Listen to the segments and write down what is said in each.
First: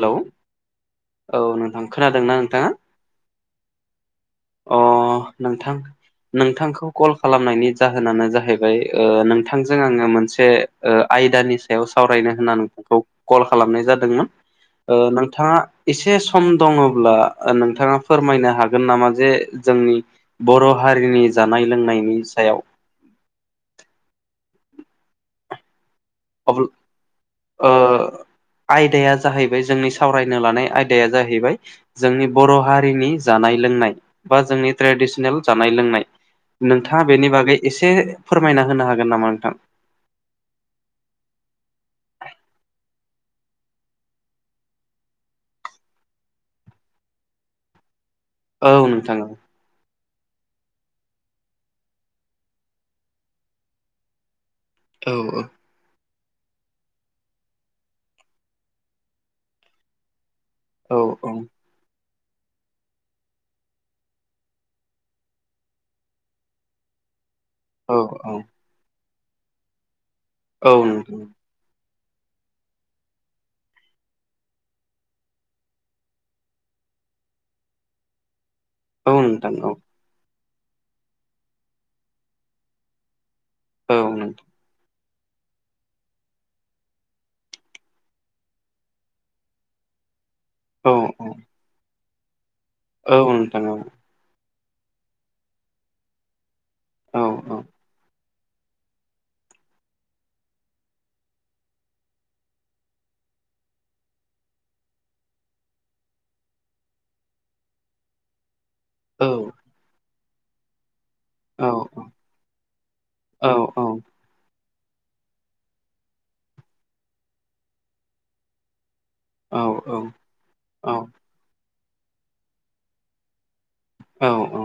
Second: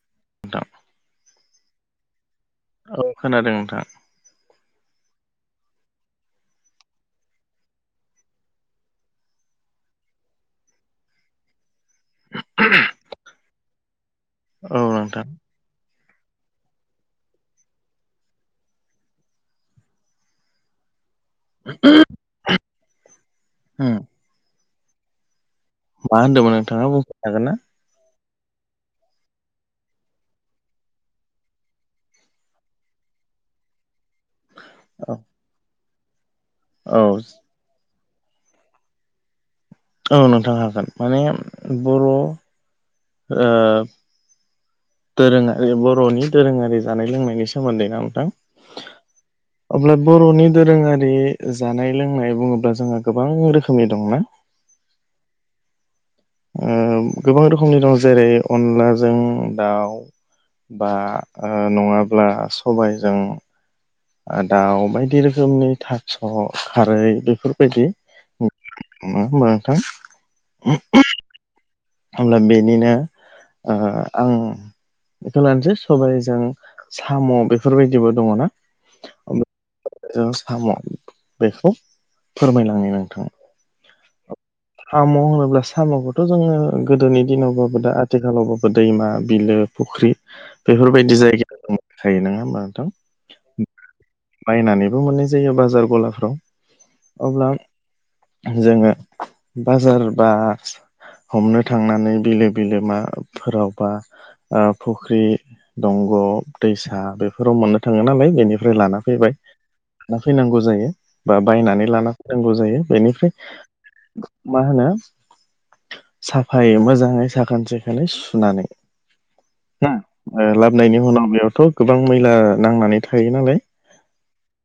Hello [inaudible] औ नोंथां खोनादों ना नोंथाङा? औ खोनादों नोंथां। अ नोंथां। नोंथांखौ कल खालामनायनि जाहोनानो जाहैबाय ओ नोंथांजों आङो मोनसे ओ आयदानि सायाव सावरायनो होननानै नोंखौ कल खालामनाय जादोंमोन। औ ओ नोंथां नोंथाङा एसे सम दङब्ला नोंथाङा फोरमायनो हागोन नामा जे जोंनि बर' हारिनि जानाय लोंनायनि सायाव उम होनदोंमोन अब्ल नोंथाङा बुंफिननो हागोन ना आ आयदाया जाहैबाय जोंनि सावरायनो लानाय आयदाया जाहैबाय जोंनि बर' हारिनि जानाय लोंनाय बा जोंनि औ ट्रेडिसनेल जानाय लोंनाय औ नोंथाङा बेनि बागै एसे फोरमायना होनो हागोन नामा नोंथां‌। औ नोंथां हागोन माने बर' ओ दोरोङारि बर'नि दोरोङारि जानाय लोंनायनि सोमोन्दै ना नोंथां। औ नोंथां औ। अब्ला बर'नि दोरोङारि जानाय लोंनाय बुङोब्ला जोंहा गोबां रोखोमनि दंना। औ औ औ गोबां रोखोमनि दं जेरै अनलाजों दाउ। बा औ नङाब्ला ओ सबायजों ओ दाउ बायदि रोखोमनि थास' खारै बेफोरबायदि औ औ होमबा होमबाथ नोंथां। औ होमब्ला बेनिनो ओ आं बेखौ लानोसै सबाइजों साम' बेफोरबायदिबो दङना। औ नोंथां औ जों साम' बेखौ फोरमायनो हायो नोंथाङा। औ नोंथा साम' होनोब्ला साम'खौथ' जोङो गोदोनि दिनावबाबो दा आथिखालावबाबो दैमा बिलो फुख्रि औ बेफोरबायदि जायगायाव थायो नङा होमबा नोंथां। औ नोंथां औ बायनानैबो मोननाय जायो बाजार औ गलाफ्राव अब्ला जोङो बाजार बा हमनो थांनानै बिलो बिलोमा फोरावबा ओ फुख्रि दंग' दैसा बेफोराव मोननो थाङो नालाय बेनि लाना औ फैबाय लाना फैनांगौ जायो। बा औ बायनानै लाना फैनांगौ जायो बेनिफ्राय औ औ मा होनो साफायै मोजाङै साखोन सिखोनै सुनानै औ ना औ ओ औ लाबोनायनि उनाव बेयावथ' गोबां मैला नांनानै थायो नालाय। औ औ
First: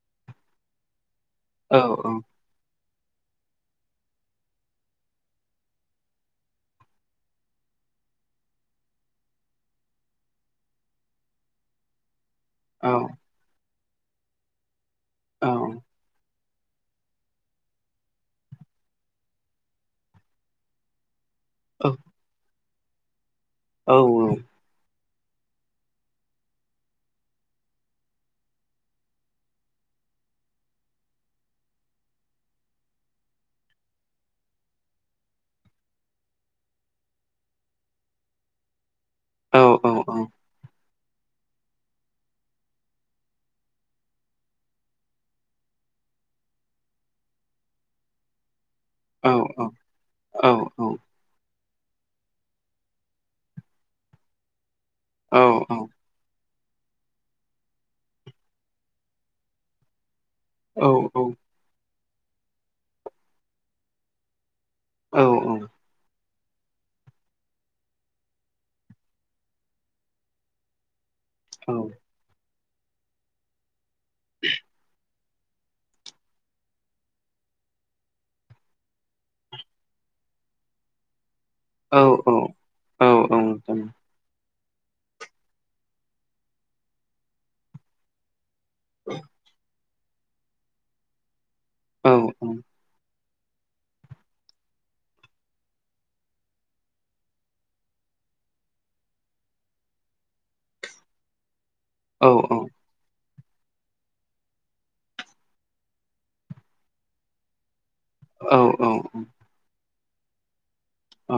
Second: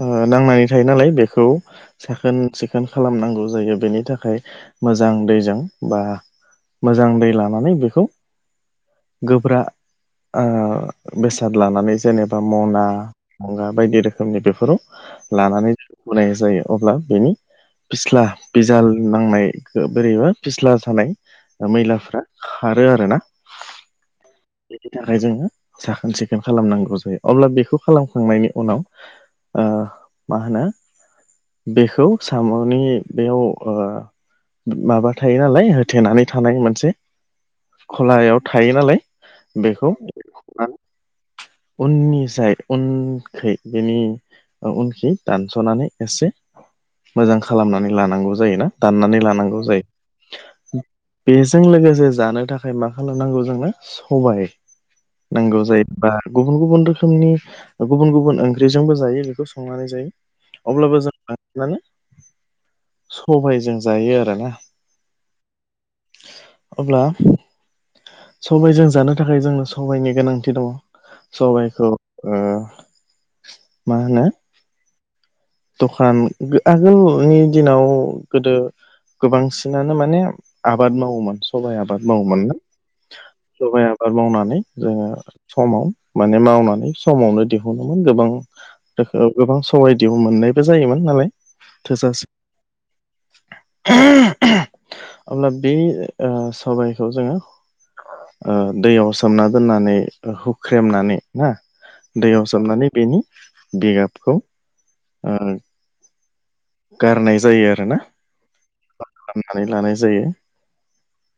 ओ नांनानै थायो नालाय बेखौ साखोन सि सिखोन खालामनांगौ जायो बेनि थाखाय मोजां दैजों बा मोजां दै लानानै बेखौ गोब्रा ओ बेसाद लानानै जेनेबा मना बायदि रोखोमनि बेफोराव लानानै जायो अब्ला बेनि फिस्ला बिजाल नांनायखो बोरैबा फिस्ला जानाय मैलाफ्रा खारो आरोना औ औ बेनि थाखाय जोङो साखोन सिखोन खालामनांगौ जायो अब्ला बेखौ खालामखांनायनि उनाव ओ मा होनो बेखौ साम'नि बेयाव ओ माबा थायो नालाय होथेनानै थानाय मोनसे खलायाव थायो नालाय। औ बेखौ उननि जाय उनखै बेनि ओ उनखि दानस'नानै एसे मोजां खालामनानै लानांगौ जायोना। दाननानै लानांगौ औ औ नोंथां जायो। औ औ बेजों लोगोसे जानो थाखाय मा खालामनांगौ जोंनो सबाय नांगौ जायो बा गुबुन गुबुन रोखोमनि गुबुन गुबुन ओंख्रिजोंबो जायो बेखौ संनानै जायो। अब्लाबो जों मानि सबाइजों जायो आरोना। औ औ अब्ला सबाइजों जानो थाखाय जोंनो सबाइनि गोनांथि दङ। सबाइखौ ओ मा होनो [inaudible] दखान [unintelligible] आरो आगोलनि दिनाव गोदो गोबांसिनानो माने आबाद मावोमोन सबाइ आबाद मावोमोन ना सबाइ औ आबाद मावनानै जोङो समाव माने मावनानै समावनो दिहुनोमोन गोबां [unintelligible] गोबां सबाइ दियाव मोननायबो जायोमोन नालाय थोजासे [unintelligible] अब्ला बे ओ सबाइखौ जोङो ओ दैयाव सोमना दोननानै हुख्रेमनानै ना दैयाव सोमनानै बेनि बिगाबखौ ओ गारनाय जायो आरोना औ औ औ। नानै लानाय जायो। औ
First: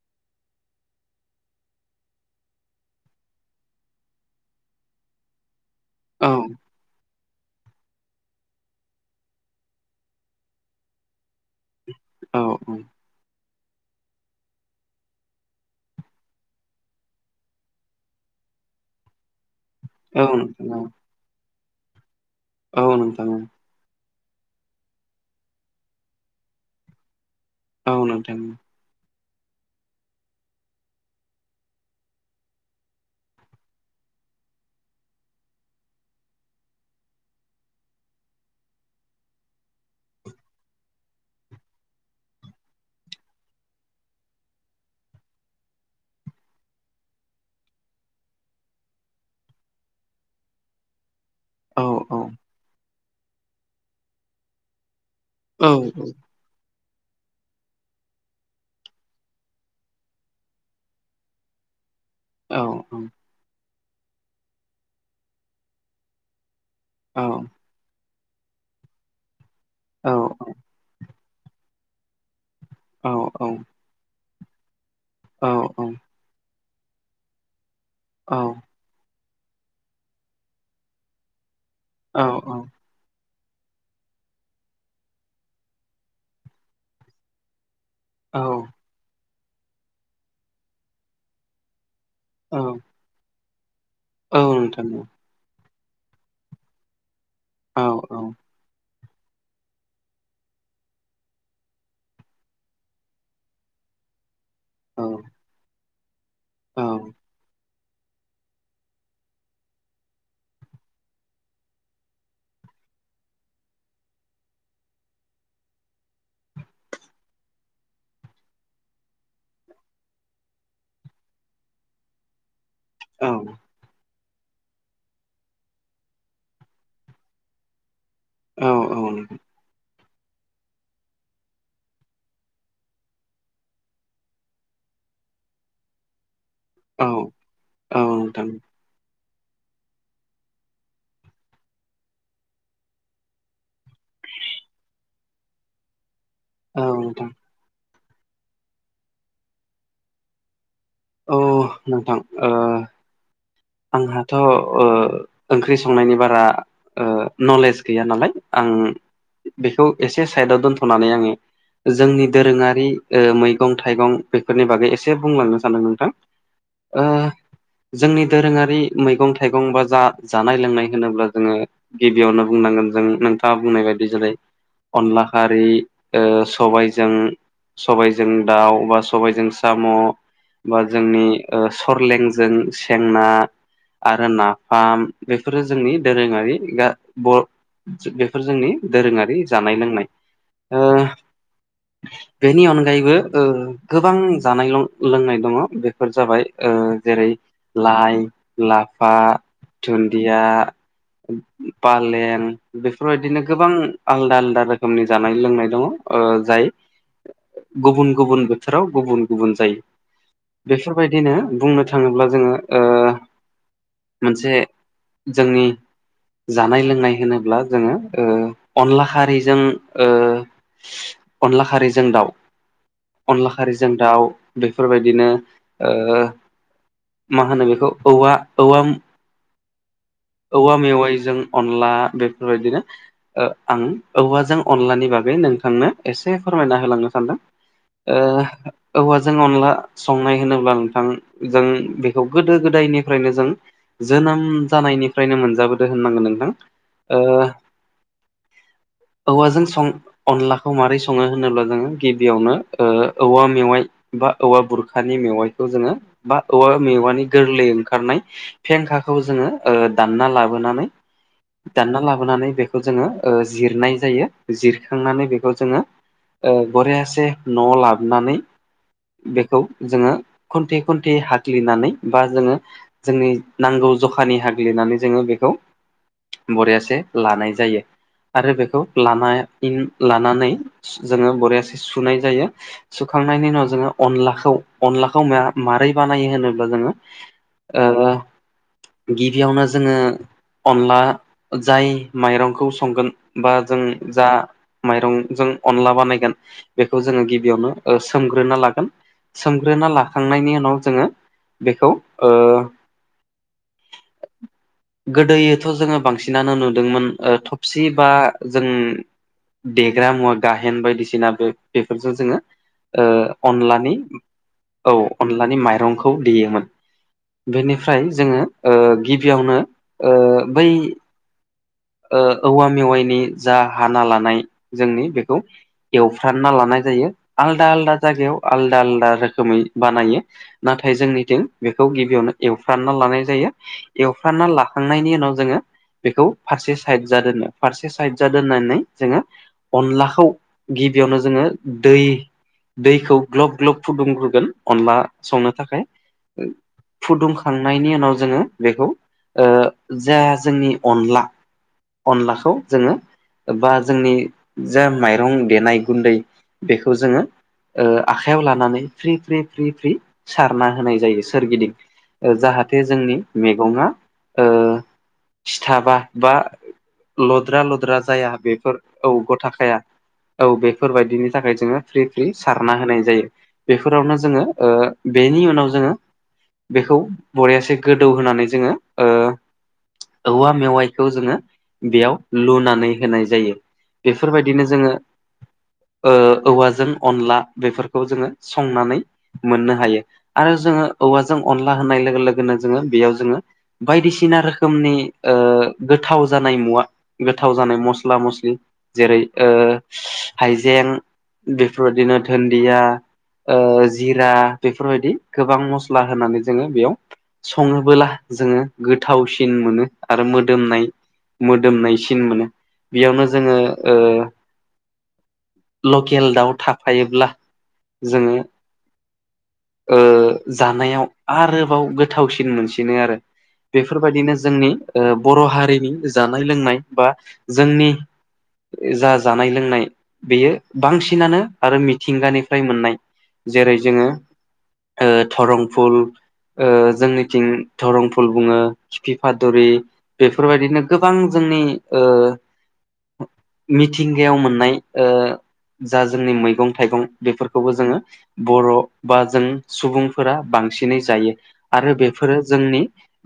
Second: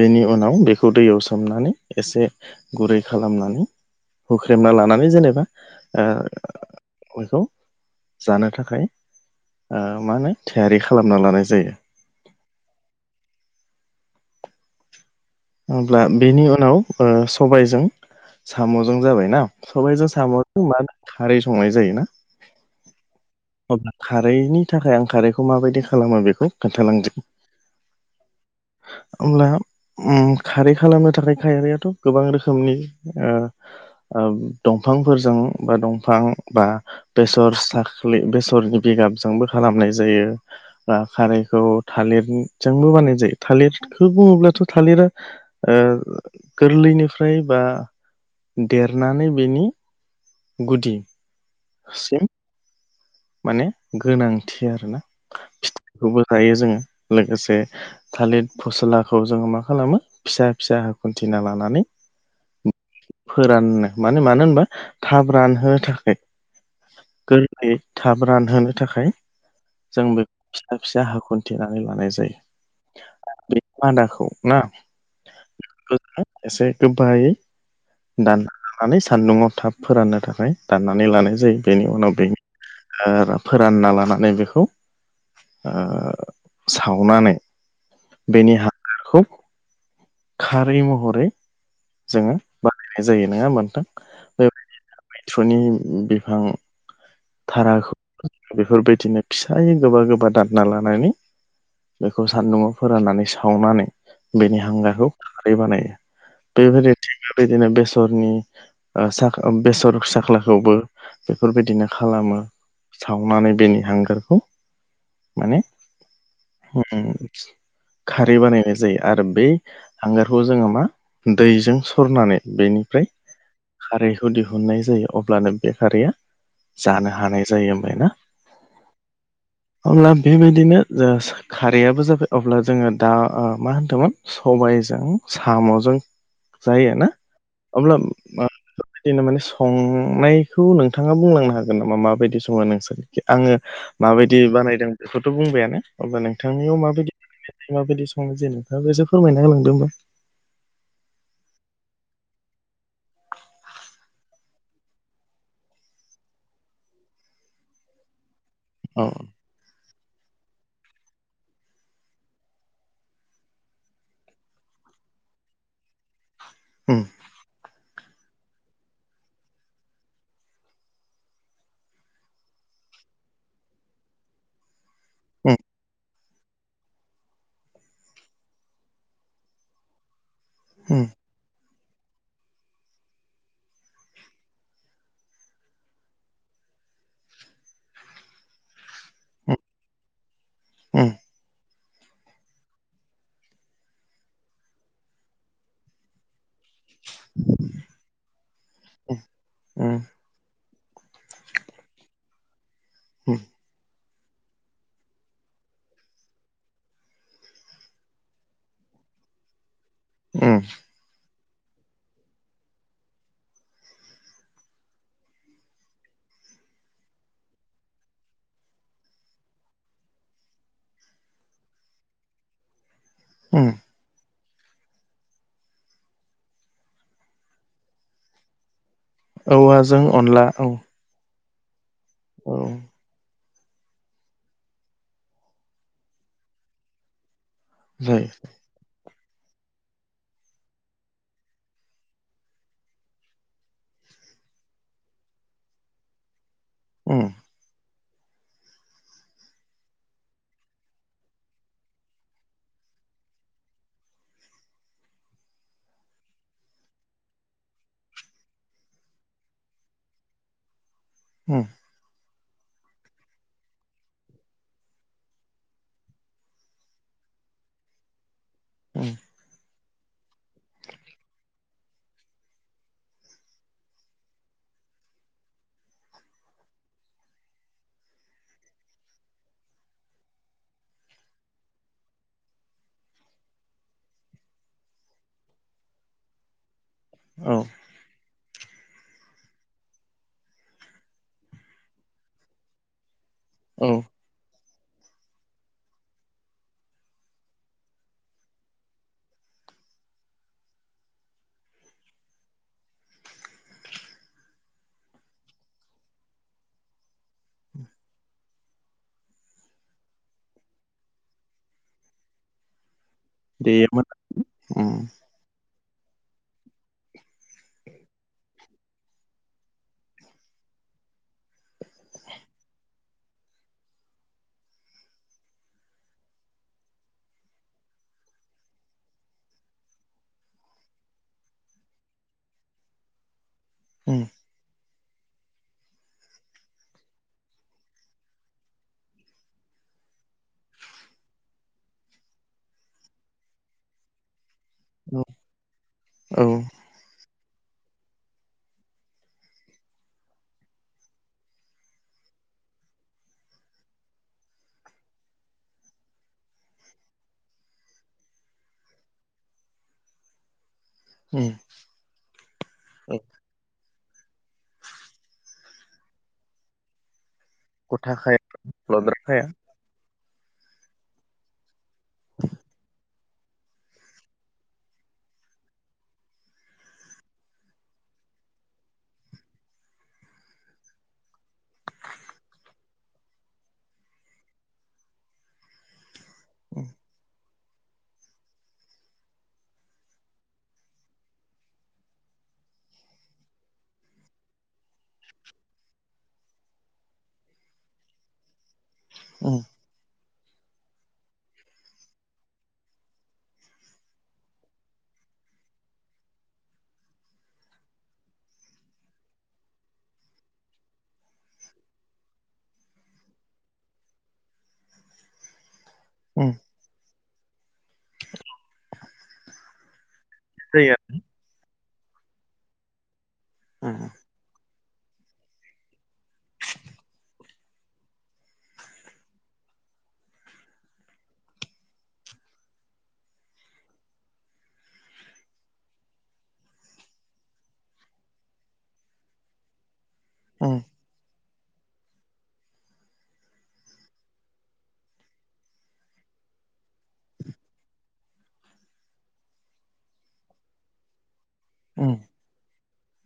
बेनि उनाव बेखौ दैयाव सोमनानै एसे गुरै खालामनानै हुख्रेमना लानानै जेनेबा औ बेखौ जानो थाखाय मा होनो थियारि खालामना लानाय जायो औ हब्ला बेनि उनाव सबायजों साम'जों जाबायना सबायाइजों औ साम'जों नोंथां मानो खारै संनाय जायोना। औ नोंथां ओ अब्ला खारैनि थाखाय आं खारैखौ माबायदि खालामो बेखौ खोन्थालांदो औ नोंथां अब्ला। खारै खालामनो थाखाय खारारिैयाथ' गोबां रोखोमनि दंफांफोरजों बा दंफां बा बेसर साख्रि बेसरनि बिगाबजोंबो खालामनाय जायो ब खारैखौ थालिरजोंबो बानायनाय जायो थालिरखौ बुङोब्लाथ' थालिरा गोरलैनिफ्राय बा देरनानै बेनि औ औ गुदिसिम माने गोनांथि आरोना औ औ। हायो जोङो लोगोसे थालिर फस्लाखौ जोङो मा खालामो फिसा फिसा हो खन्थिना लानानै औ औ फोराननो माने मानो होनबा थाब रानहोनो थाखाय औ गोरलैयै थाब रानहोनो थाखाय जों औ बेखौ फिसा फिसा ह खन्थेनानै लानाय जायो। औ औ। बे मादाखौ ना औ जोङो एसे गोबायै दाननानै सान्दुङाव थाब फोराननो थाखाय दाननानै लानाय जायो बेनि उनाव बेनि फोरानना लानानै बेखौ सावनानै औ औ बेनि हांगारखौ खारै महरै जोङो औ बानायनाय जायो नङा होमबा नोंथां औ नोंथां औ फुनि बिफां औ नोंथां थाराखौ बेफोरबायदिनो फिसायै गोबा गोबा दानना लानानै बेखौ सान्दुंङआव फोराननानै सावनानै बेनि हांग्राखौ खारै बानायो बेबायदिनो बिदिनो बेसरनि साख बेसर साख्लाखौबो बेफोरबायदिनो खालामो सावनानै बेनि हांगारखौ माने खारै बानायनाय जायो आरो बे हांगारखौ जोङो मा दैजों सरनानै बेनि ओमफ्राय खारैखौ दिहुननाय जायो अब्लानो बे खारैया जानो हानाय जायो ओमफ्राय ना? औ औ। अब्ला बेबायदिनो जा खारैयाबो जाबाय अब्ला जोंङो दा मा होन्दोंमोन सबायजों साम'जों जायो ना अब्ला नोंथां बिदिनो माने संनायखौ नोंथाङा बुंलांनाय हागोन नामा माबायदि सङो नोंसोर आंङो माबायदि बानायदों बेखौथ' बुंबायानो। अब्ला नोंथांनियाव औ माबायदि माबायदि सङो जेनेबा नोंथाङा एसे फोरमायना होलांदों होमबा। औ नोंथां ओ आंहाथ' ओ ओंख्रि संनायनि बारा ओ नलेज गैया नालाय आं औ बेखौ एसे साइदआव दोनथ'नानै आंङो जोंनि दोरोङारि ओ मैगं थाइगं बेफोरनि बागै एसे बुंलांनो सान्दों नोंथां उम ओ जोंनि दोरोङारि मैगं थाइगं बा जा जानाय लोंनाय होनोब्ला जोंङो गिबियावनो बुंनांगोन जों नोंथाङा बुंनाय बायदि जेरै उम अनलाखारि ओ सबायजों सबायजों दाउ बा सबायजों साम' बा उम जोंनि ओ सरलेंजों सेंना आरो नाफाम बेफोरो जोंनि दोरोङारि गा ब थिग बेफोर जोंनि दोरोङारि जानाय लोंनाय। ओ उम। बेनि अनगायैबो ओ गोबां जानाय लोंनाय दङ बेफोर जाबाय ओ जेरै लाइ लाफा उम दुन्दि या पालें बेफोरबायदिनो उम गोबां आलदा आलदा रोखोमनि जानाय लोंनाय दङ ओ जाय गुबुन गुबुन बोथोराव गुबुन गुबुन जायो। उम बेफोरबायदिनो बुंनो थाङोब्ला जोंङो ओ मोनसे जोंनि जानाय लोंनाय होनोब्ला जोंङो ओ अनला खारिजों ओ अनला खारिजों दाउ अनला उम खारिजों दाउ बेफोरबायदिनो ओ मा होनो बेखौ औवा औवा औवा जों अनला औ औवा मेवाइजों अनला औ बेफोरबायदिनो ओ आं औवाजों अनलानि बागै नोंथांनो एसे फोरमायना होलांनो सानदों। ओ जायो औवाजों अनला संनाय होनोब्ला नोंथां जों बेखौ गोदो गोदायनिफ्रायनो जों जोनोम जानायनिफ्रायनो मोनजाबोदो होननांगोन नोंथां उम ओ [inaudible] औवाजों सं अनलाखौ माबोरै सङो होनोब्ला जोंङो गिबियावनो ओ औवा मेवाइ बा औवा बुरखानि मेवाइखौ जोंङो बा औवा मेवानि गोरलै ओंखारनाय फेंखाखौ जोंङो ओ दानना लाबोनानै उम। दानना लाबोनानै बेखौ जोंङो ओ जिरनाय जायो जिरखांनानै बेखौ जोंङो ओ बरियासे न'आव लाबोनानै उम बेखौ जोंङो खुन्थे खुन्थे हाख्लिनानै बा जोंङो जोंनि नांगौ जखानि हाग्लिनानै जोंङो बेखौ बरियासे लानाय जायो। आरो बेखौ लाना लानानै जोंङो बरियासे सुनाय जायो। सुखांनायनि उनाव जोंङो अनलाखौ अनलाखौ मा मारै बानायो होनोब्ला जोंङो औ। ओ। बेयावनो जोङो अनला जाय माइरंखौ संगोन। बा जों औ दा माइरंजों अनला बानायगोन बेखौ जोङो गिबियावनो सोमग्रोना लागोन। सोमग्रोना लाखांनायनि उनाव जोङो बेखौ गोदोथ' जोङो बांसिनानो नुदोंमोन थबसि बा जों देग्रा मुवा गाहेन बायदिसिना बेफोरजों जोङो ओ अनलानि देयोमोन उम औ। लानि माइंखौ देयोमोन बेनिफ्राय जोङो ओ गिबियावनो ओ बै ओ औवा मेवाइनि जा हाना लानाय जोंनि बेखौ एवफ्रामना लानाय जायो आलादा-आलादा जायगायाव आलदा- आलदा रोखोमै बानायो। नाथाय जोंनिथिं बेखौ गिबियावनो एवफ्रानना लानाय जायो। उम एवफ्रानना लाखांनायनि उनाव जोङो बेखौ फारसे साइड जा दोननो फारसे साइड जा दोननानै जोङो अनलाखौ गिबियावनो जोङो दै दैखौ ग्लब-ग्लब फुदुंग्रोगोन अनला औ संनो थाखाय। औ फुदुंखांनायनि उनाव जोङो बेखौ ओ जा जोंनि अनला-अनलाखौ जोङो बा जोंनि जा माइरं देनाय गुन्दै बेखौ जोङो ओ आखाइयाव लानानै फ्रि-फ्रि-फ्रि-फ्रि सारना होनाय जायो उम सोरगिदिं। ओ जाहाथे जोंनि औ मैगङा ओ सिथाबा बा लद्रा-लद्रा जाया गथाखाया बेफोर औ लद्राखाया गथाखाया औ बेफोरबायदिनि थाखाय जोङो फ्रि-फ्रि सारना होनाय जायो। बेफोरावनो जोङो ओ बेनि उनाव जोङो बेखौ बरियासे गोद गोदौ होनानै जोङो ओ औवा मेवाइखौ जोङो बेयाव लुनानै होनाय जायो। बेफोरबायदिनो जोङो ओ औवाजों उम अनला बेफोरखौ जोङो संनानै मोननो हायो आरो जोङो औवाजों अनला होनाय लोगो-लोगोनो जोङो बेयाव जोङो बायदिसिना रोखोमनि ओ गोथाव जानाय मुवा गोथाव जानाय मस्ला मस्लि। जेरै- ओ उम हाइजें बेफोरबायदिनो दुन्दिया ओ जिरा बेफोरबायदि गोबां मस्ला होनानै जोङो बेयाव सङोबोला जोङो गोथावसिन मोनो आरो मोदोमनाय मोदोमनायसिन मोनो। बेयावनो जोङो ओ [inaudible] लकेल उम दाउ थाफायोब्ला जोङो ओ जायो जानायाव आरोबाव गोथावसिन मोनसिनो आरो। आरो। बेफोरबायदिनो जोंनि ओ बर' हारिनि जानाय लोंनाय बा जोंनि जा जानाय लोंनाय बेयो बांसिनानो आरो मिथिंगानिफ्राय मोननाय। जेरै जोङो ओ थरं फुल ओ जोंनिथिं धरं फुल बुङो खिफिफादरि उम बेफोरबायदिनो गोबां जोंनि ओ मिथिंगायाव मोननाय ओ जा जोंनि मैगं थाइगं बेफोरखौबो जोङो बर' बा जों सुबुंफोरा बांसिनै जायो। आरो उम बेफोरो जोंनि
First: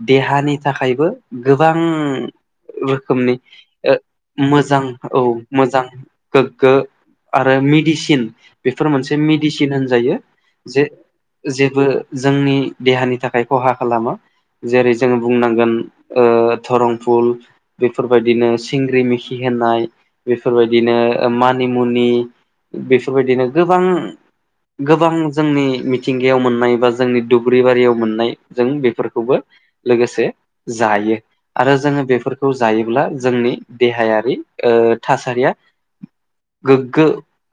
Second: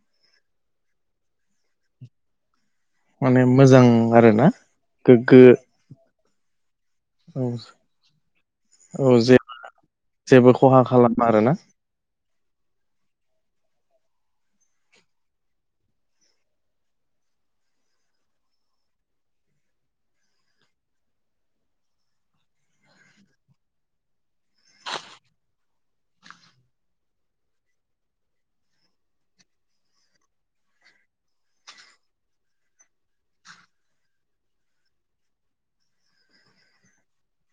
देहानि थाखायबो गोबां रोखोमनि माने मोजां ओ आरोना मोजां औ गोग्गो मोजां गोग्गो औ आरो मेडिसिन बेफोर औ मोनसे जे मेडिसिन होनजायो जेबो खहा जे खालामा आरोना जेबो जोंनि देहानि थाखाय खहा खालामो। जेरै जोङो बुंनांगोन ओ धरं फुल। बेफोरबायदिनो सिंग्रि मिखि होननाय बेफोरबायदिनो ओ मानिमुनि। बेफोरबायदिनो गोबां गोबां जोंनि मिथिंगायाव मोननाय बा जोंनि दुब्रि बारियाव मोननाय जों बेफोरखौबो लोगोसे जायो। आरो जोङो बेफोरखौ जायोब्ला जोंनि देहायारि ओ थासारिया गोग्गो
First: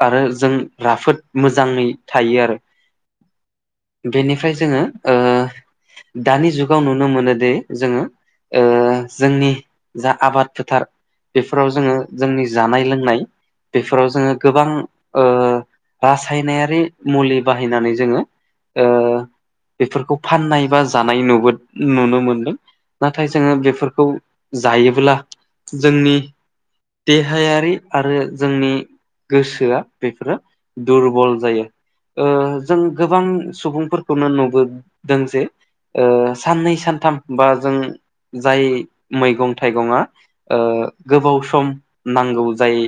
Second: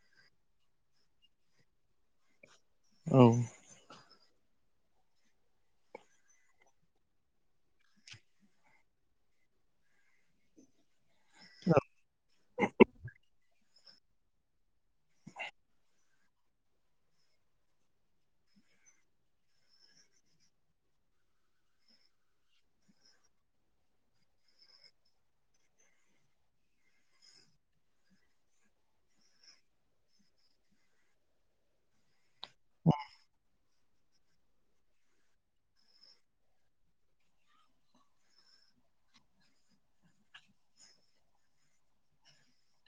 आरो जों राफोद मोजाङै थायो आरो। औ बेनिफ्राय जोङो ओ दानि जुगाव नुनो मोनोदि जोङो ओ जोंनि जा आबाद फोथार बेफोराव जोङो जोंनि जानाय लोंनाय बेफोराव जोङो गोबां ओ रासायनारि मुलि बाहायनानै जोङो ओ बेफोरखौ फाननाय बा जानाय न नुनो मोनदों नाथाय जोङो बेफोरखौ जायोब्ला जोंनि देहायारि आरो जोंनि गोसोआ बेफोरो दुरबल जायो। ओ जों गोबां सुबुंफोरखौनो नुबोदों जे ओ साननै सानथाम बा जों जाय मैगं थाइगङा ओ गोबाव सम नांगौ जाय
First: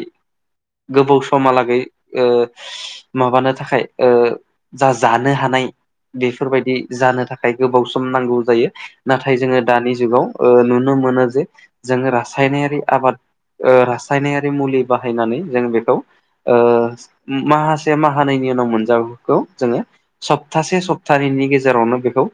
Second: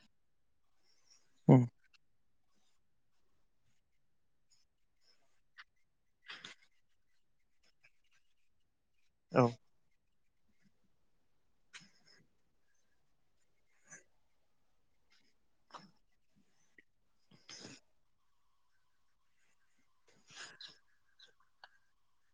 गोबाव समहालागै ओ माबानो थाखाय ओ जा जानो हानाय बेफोरबायदि जानो थाखाय गोबाव सम नांगौ जायो नाथाय औ जोङो दानि जुगाव ओ नुनो मोनो जे जोङो रासायनारि आबाद ओ रासायनारि मुलि बाहायनानै जों बेखौ ओ माहासे माहानैैनि उनाव मोनजागौजोङो सप्तासे सप्तानैनि गेजेरावनो बेखौ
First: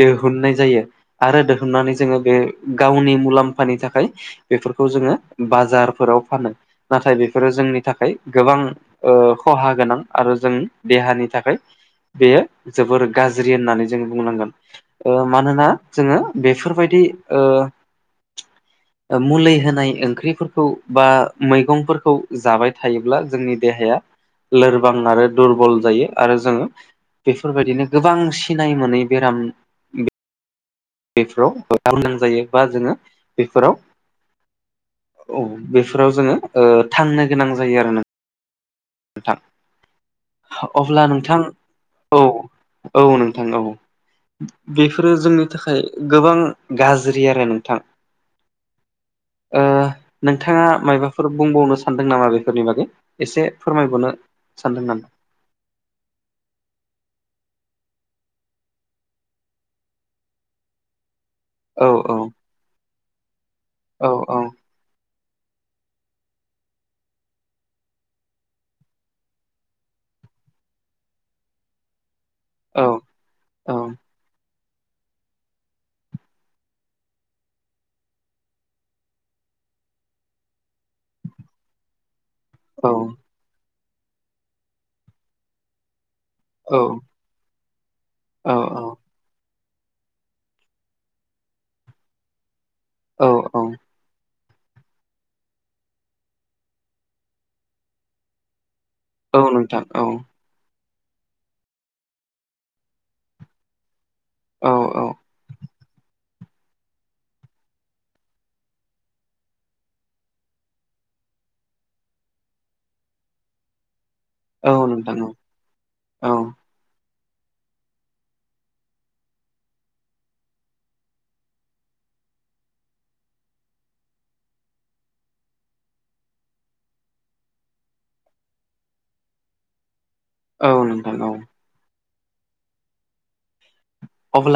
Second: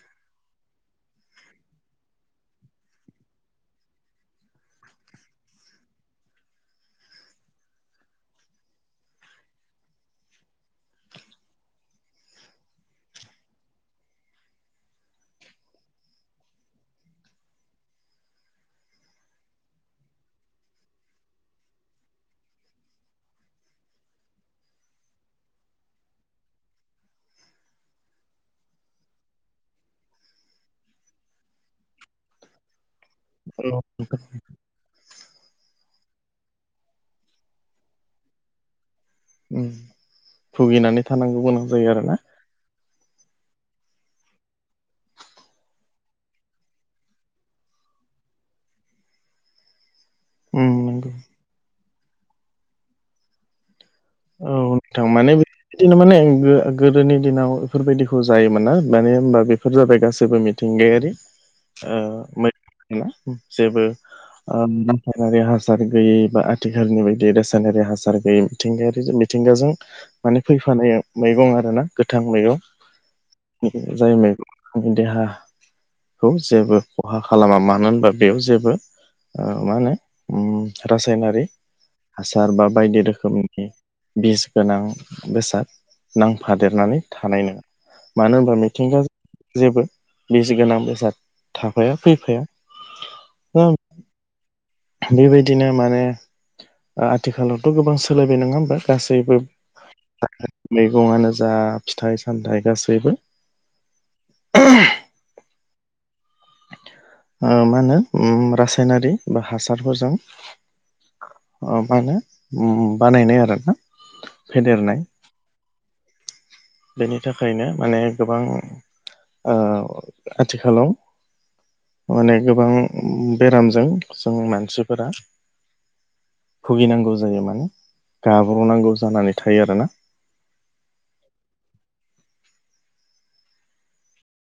दिहुननाय जायो आरो दिहुननानै जोङो बे गावनि मुलाम्फानि थाखाय बेफोरखौ जोङो बाजारफोराव फानो नाथाय बे फोरो जोंनि थाखाय गोबां ओ खहा गोनां आरो जों देहानि थाखाय बेयो जोबोर गाज्रि होननानै जों बुंनांगोन। ओ मानोना जोङो बेफोरबायदि ओ मुलि होनाय ओंख्रिफोरखौ बा मैगंफोरखौ जाबाय थायोब्ला जोंनि देहाया लोरबां आरो दुरबल जायो आरो जोङो बेफोरबायदिनो गोबां सिनाय मोनै बेराम बेफोराव गोनां जायो बा जोङो बेफोराव औ औ बेफोराव जोङो ओ थांनो गोनां जायो आरो नों नोंथां भुगिनानै अब्ला नोंथां थानांगौ गोनां जायो आरोना औ औ नोंथां औ बेफोरो जोंनि थाखाय गोबां गाज्रि आरो नोंथां नोंथाङा उम नंगौ माबाफोर बुंबावनो सानदों नामा बेफोरनि बागै एसे फोरमायबावनो सानदों [unintelligible] नामा माने बिदिनो माने गो गोदोनि दिनाव बेफोरबायदिखौ जायोमोना मानो होनबा बेफोर जाबाय गासैबो मिथिंगायारि औ ओ औ मै [unintelligible] जेबो औ औ ओ रायनारि हासार गैयै बा आथिखालनि बायदि रासायनारि हासार गैयै मिथिंगायारि जोंनि। मिथिंगाजों माने फैफानाय मैगं आर ना गोथां मैगं। औ औ जायबाय देहा खौ जेबो खहा खालामा मानो होनबा बेयाव जेबो ओ मा होनो रासायनारि हासार बा बायदि रोखोमनि बिस गोनां बेसाद औ नांफादेरनानै थानाय नङा मानो होनबा औ मिथिंगा जेबो बिस गोनां बेसाद थाफाया फैफाया औ औ बेबायदिनो माने ओ आथिखालावथ' गोबां सोलायबाय नङा होमबा गासैबो औ नोंथां औ मैगंनो जा फिथाइ सामथाइ गासैबो औ औ उम मा होनो रासायनारि बा हासारफोरजों अ बानो बानायनाय आरोना औ फेदेरनाय नोंथां औ औ बेनि थाखायनो माने गोबां ओ आथिखालाव माने गोबां बेरामजों जों मानसिफोरा भुगिनांगौ जायो माने गाब्र'नांगौ जानानै थायो आरोना औ नोंथां औ अब्ला